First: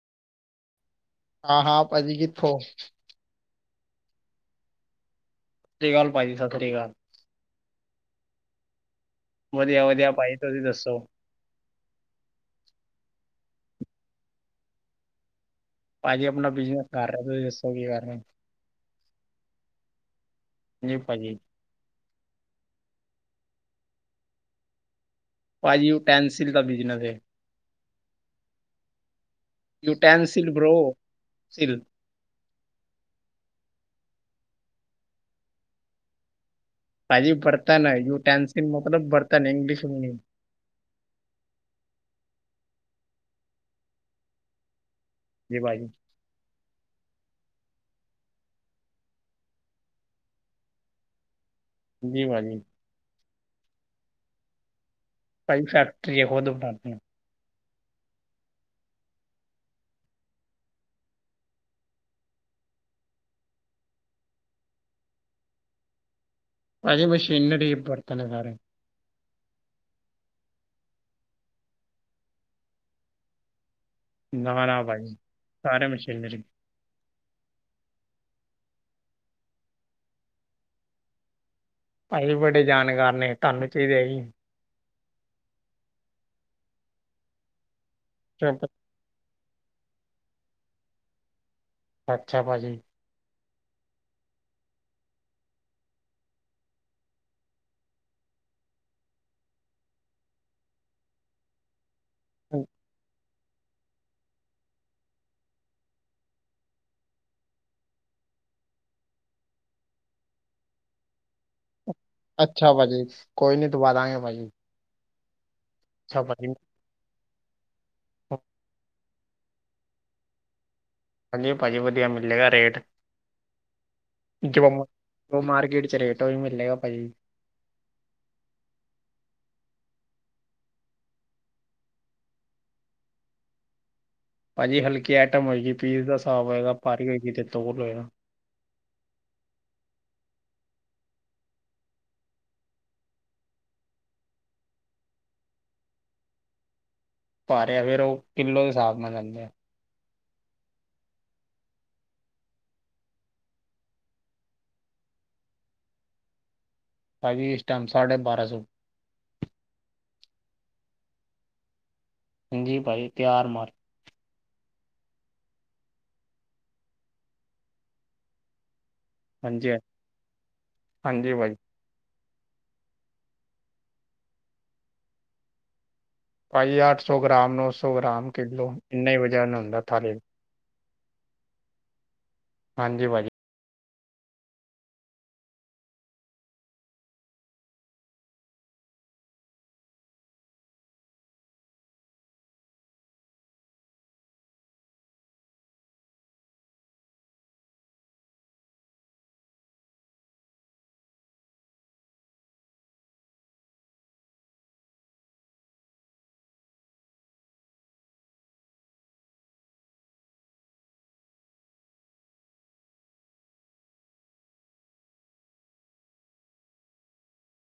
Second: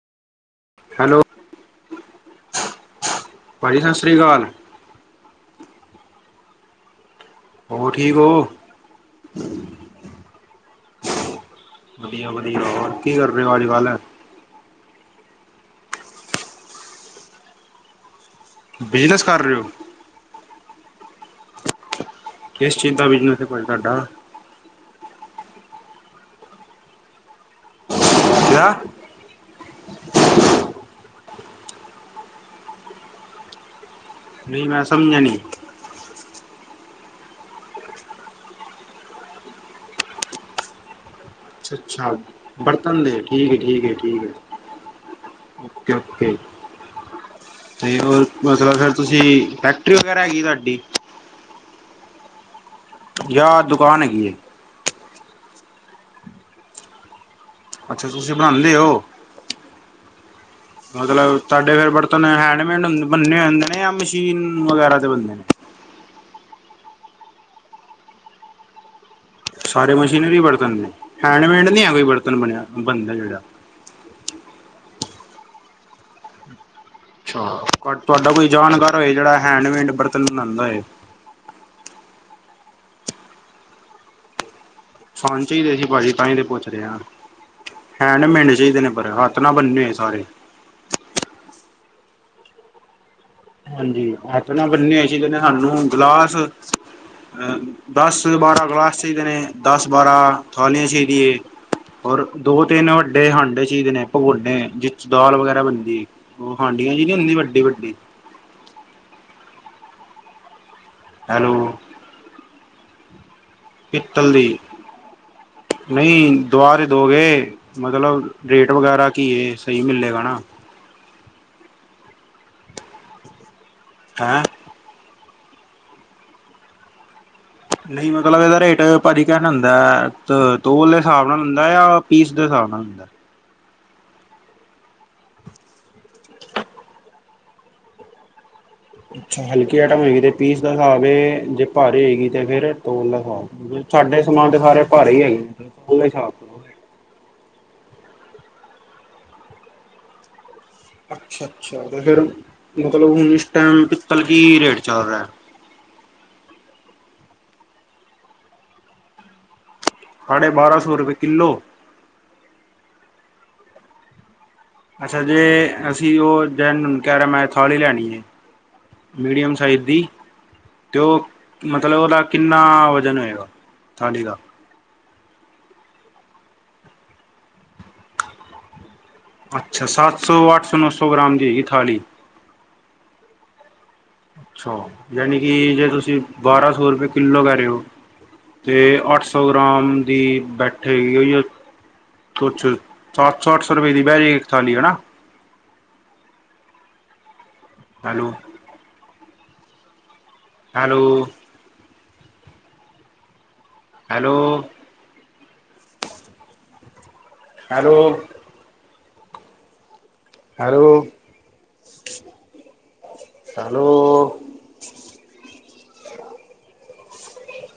Hello ਹਾਂ-ਹਾਂ ਪਾਜੀ ਕਿਥੋ ਪਾਜੀ ਸਾਸ ਸ੍ਰੀ ਕਾਲ ਸਾਸ ਸ਼੍ਰੀ ਕਾਲ ਪਾਜੀ ਸਤਿਰੀ ਕਾਲ ਹੋਰ ਠੀਕ ਓ। ਵਧੀਆ-ਵਧੀਆ ਪਾਈ ਤੁਸੀ ਦਸੋ ਵਧੀਆ-ਵਧੀਆ ਹੋਰ ਕੀ ਕਰ ਰਹੇ ਹੋ ਅੱਜ-ਕੱਲ ਪਾਜੀ ਆਪਣਾ ਬਿਜਨਸ ਕਰ ਰਹੇ ਤੁਸੀ ਦਸੋ ਕੀ ਕਰਹੇ ਓ ਬਿਜਨਸ ਕਰ ਰਹੇ ਓ ਜੀ ਪਾਜੀ ਕਿਸ ਚੀਜ਼ ਦਾ ਬਿਜਨਸ ਐ ਤੁਆਡਾ? ਪਾਜੀ ਯੂਟੈਂਸਿਲ ਦਾ ਬਿਜਨਸ ਏ। ਕਯਾ? ਯੂਟੈਨਸਿਲ ਬ੍ਰੋ ਸਿਲ ਨਈ ਮੈਂ ਸਮਝਣੀ ਪਾਜੀ ਬਰਤਨ ਏ, ਯੂਟੈਨਸਿਲ ਮਤਲਬ ਬਰਤਨ, ਇੰਗਲਿਸ਼ ਮੀਨ ਅੱਛਾ, ਅੱਛਾ ਬਰਤਨ ਦੇ, ਠੀਕ -ਠੀਕ, ਠੀਕ ਏ। ਤੇ ਹੋਰ ਮਤਲਬ ਢੇਰ ਤੁਸੀਂ ਫੈਕਟਰੀ ਵਗੈਰਾ ਹੈਗੀ, ਤਾਡੀ? ਜੀ ਪਾਜੀ। ਯਾ ਦੁਕਾਨ ਹੈਗੀ ਏ? ਪਾਈ ਫੈਕਟਰੀ ਐ, ਖੁਦ ਬਹਾਨੇ ਅੱਛਾ ਤੁਸੀਂ ਬਣਾਨੇ ਔ? ਮਤਲਬ ਤਾਡੇ ਫਿਰ ਬਰਤਨ ਹੈਂਡਮੇਡ ਬੰਨੇ ਹੁੰਦੇ ਨੇ, ਜਾਂ ਮਸ਼ੀਨ ਵਗੈਰਾ ਦੇ ਬੰਨੇ ਨੇ? ਪਾਜੀ ਮਸ਼ੀਨੜੀ ਬਰਤਨ ਏ ਸਾਰੇ। ਸਾਰੇ ਮਸ਼ੀਨਰੀ ਬਰਤਨ ਨੇ, ਹੈਂਡਮੇਡ ਨਈ ਐ, ਕੋਈ ਬਰਤਨ ਬਣਿਆ, ਬਣਦਾ ਜਿਹੜਾ ਨ, ਨਾ ਬਾਈ ਸਾਰੇ ਮਸ਼ੀਨਰੀ ਅਛਾ, ਤੁਹਾਡਾ ਕੋਈ ਜਾਣਕਾਰ ਹੋਏ, ਜਿਹੜਾ ਹੈਂਡਮੇਡ ਬਰਤਨ ਬਣਾਦਾ ਐ। ਪਾਜੀ ਬੜੇ ਜਾਨਕਾਰ ਨੇ, ਤਾਨੂੰ ਚਾਈਦੇ ਐ ਜੀ? ਸਾਨੁ ਚਾਈਦੇ ਜੀ ਪਾਜੀ, ਤਾਂਈਉ ਤੇ ਪੁੱਛ ਰਿਆ? ਹੈਂਡ ਮੇਡ ਚਾਹੀਦੇ ਨੇ ਹੱਥ ਨਾਲ ਬੰਨੇ ਆ ਸਾਰੇ। ਅੱਛਾ ਪਾਜੀ ਹਾਂਜੀ, ਹੱਥ ਨਾਲ ਬੰਨੇ ਆ ਜੀ ਨਿਹਾਨੂ ਹੁਣ ਗਿਲਾਸ ਦਸ, ਬਾਰਾਂ ਗਲਾਸ ਚਾਹੀਦੇ ਨੇ, ਦਸ ਬਾਰਾਂ ਥਾਲੀਆਂ ਚਾਹੀਦੀਆਂ ਏ। ਹੋਰ ਦੋ ਤਿੰਨ ਵੱਡੇ ਹਾਂਡੇ ਚਾਈਦੇ ਨੇ, ਪਗੋਨੇ ਜਿਸ ਦਾਲ ਵਗੈਰਾ ਬਣਦੀ, ਉਹ ਹਾਂਡੀਆਂ ਜੀ ਨੀ ਹੁੰਦੀ ਵੱਡੀ- ਵੱਡੀ ਹੈਲੋ ਅੱਛਾ ਪਾਜੀ, ਕੋਈ ਨੀ ਦਵਾ ਦਾਂਗੇ ਪਿੱਤਲ ਪਾਜੀ। ਦੀ ਨਹੀਂ ਦੁਆ ਤੇ ਦੋਗੇ, ਮਤਲਬ ਰੇਟ ਵਗੈਰਾ ਕੀ ਐ? ਸਹੀ ਮਿਲੇਗਾ ਨਾ? ਹਾਂਜੀ ਪਾਜੀ, ਵਧੀਆ ਮਿਲੇਗਾ ਰੇਟ ਹੈਂ। ਉਹ ਮਾਰਕੀਟ ਚ ਰੇਟ ਵੀ ਮਿਲਲੇਗਾ ਪਾਜੀ। ਨਹੀਂ ਮਤਲਬ ਇਹਦਾ ਰੇਟ ਪਾਜੀ ਕਿਹਵੇ ਹੁੰਦਾ, ਤੋਲ ਦੇ ਹਿਸਾਬ ਨਾਲ ਹੁੰਦਾ ਜਾਂ ਪੀਸ ਦੇ ਹਿਸਾਬ ਨਾਲ ਹੁੰਦਾ? ਪਾਜੀ ਹਲਕੀ ਆਈਟਮ ਹੋਏਗੀ ਪੀਜ਼ ਦਾ ਹਿਸਾਬ ਹੋਏਗਾ, ਭਾਰੀ ਹੋਏਗੀ ਤੇ ਤੋਲ ਹੋਏਗਾ। ਅੱਛਾ, ਹਲਕੀ ਆਈਟਮ ਹੋਏਗੀ ਤੇ ਪੀਸ ਦਾ ਸਾਬ ਹੈ, ਜੇ ਭਾਰੀ ਹੋਏਗੀ ਤੇ ਫਿਰ ਤੋਲ ਦਾ ਸਾਬ ਸਾਡੇ ਸਮਾਨ ਤੇ ਸਾਰੇ ਭਾਰੇ ਹੀਈ ਹੈਗੇ, ਉਹਦੇ ਹਸਾਬ ਤੋਂ ਭਾਰੇ ਅ ਫੇਰ ਉਹ ਕਿੱਲੋ ਦੇ, ਸਾਬ ਨਾਲ ਲੈਂਦੇ ਆ ਅੱਛਾ-ਅੱਛਾ ਤੇ ਫਿਰ ਮਤਲਬ ਹੁਣ ਇਸ ਟਾਈਮ ਪਿੱਤਲ ਕੀ ਰੇਟ ਚੱਲ ਰਿਆ। ਪਾਜੀ ਇਸ ਟਾਈਮ ਸਾਢੇ ਬਾਰਾਂ ਸੌ ਸਾਢੇ ਬਾਰਾਂ ਸੌ ਰੁਪਏ ਕਿੱਲੋ? ਹਾਂਜੀ ਪਾਜੀ ਤਿਆਰ ਮਾਲ ਅੱਛਾ ਜੇ ਅਸੀਂ ਉਹ ਕਹਿ ਰਿਹੇ, ਮੈਂ ਥਾਲੀ ਲੈਣੀ ਜੇ। ਮੀਡੀਅਮ ਹਾਂਜੀ ਸਾਈਜ਼ ਦੀ ਤੇ ਉ ਹਾਂਜੀ ਭਾਜੀ ਮਤਲਬ ਉਹਦਾ ਕਿੰਨਾ ਵਜਨ ਹੋਏਗਾ, ਥਾਲੀ ਦਾ? ਪਾਜੀ ਅੱਠ ਸੌ ਗ੍ਰਾਮ, ਨੌ ਸੌ ਗ੍ਰਾਮ, ਕਿਲੋ ਇੰਨਾ ਈ ਵਜ ਅੱਛਾ ਸੱਤ ਸੌ, ਅੱਠ ਸੌ, ਨੌ ਸੌ, ਗ੍ਰਾਮ ਦੀ ਹੈਗੀ ਥਾਲੀ। ਹਾਂਜੀ ਪਾਜੀ ਅੱਛਾ, ਯਾਨਿ ਕੀ ਜੇ ਤੁਸੀਂ, ਬਾਰਾਂ ਸੌ ਰੁਪਏ ਕਿੱਲੋ ਕਹਿ ਰੇ ਓ? ਤੇ ਅੱਠ ਸੌ ਗ੍ਰਾਮ ਦੀ ਬੈਠੇ ਹੋਈ ਹੋਈ ਆ [inaudible] ਸੱਤ ਸੌ, ਅੱਠ ਸੌ ਰੁਪਏ ਦੀ ਬਹਿ ਜੇ ਗੀ ਇੱਕ ਥਾਲੀ ਹਨਾ? Hello, hello, hello, hello, hello, hello.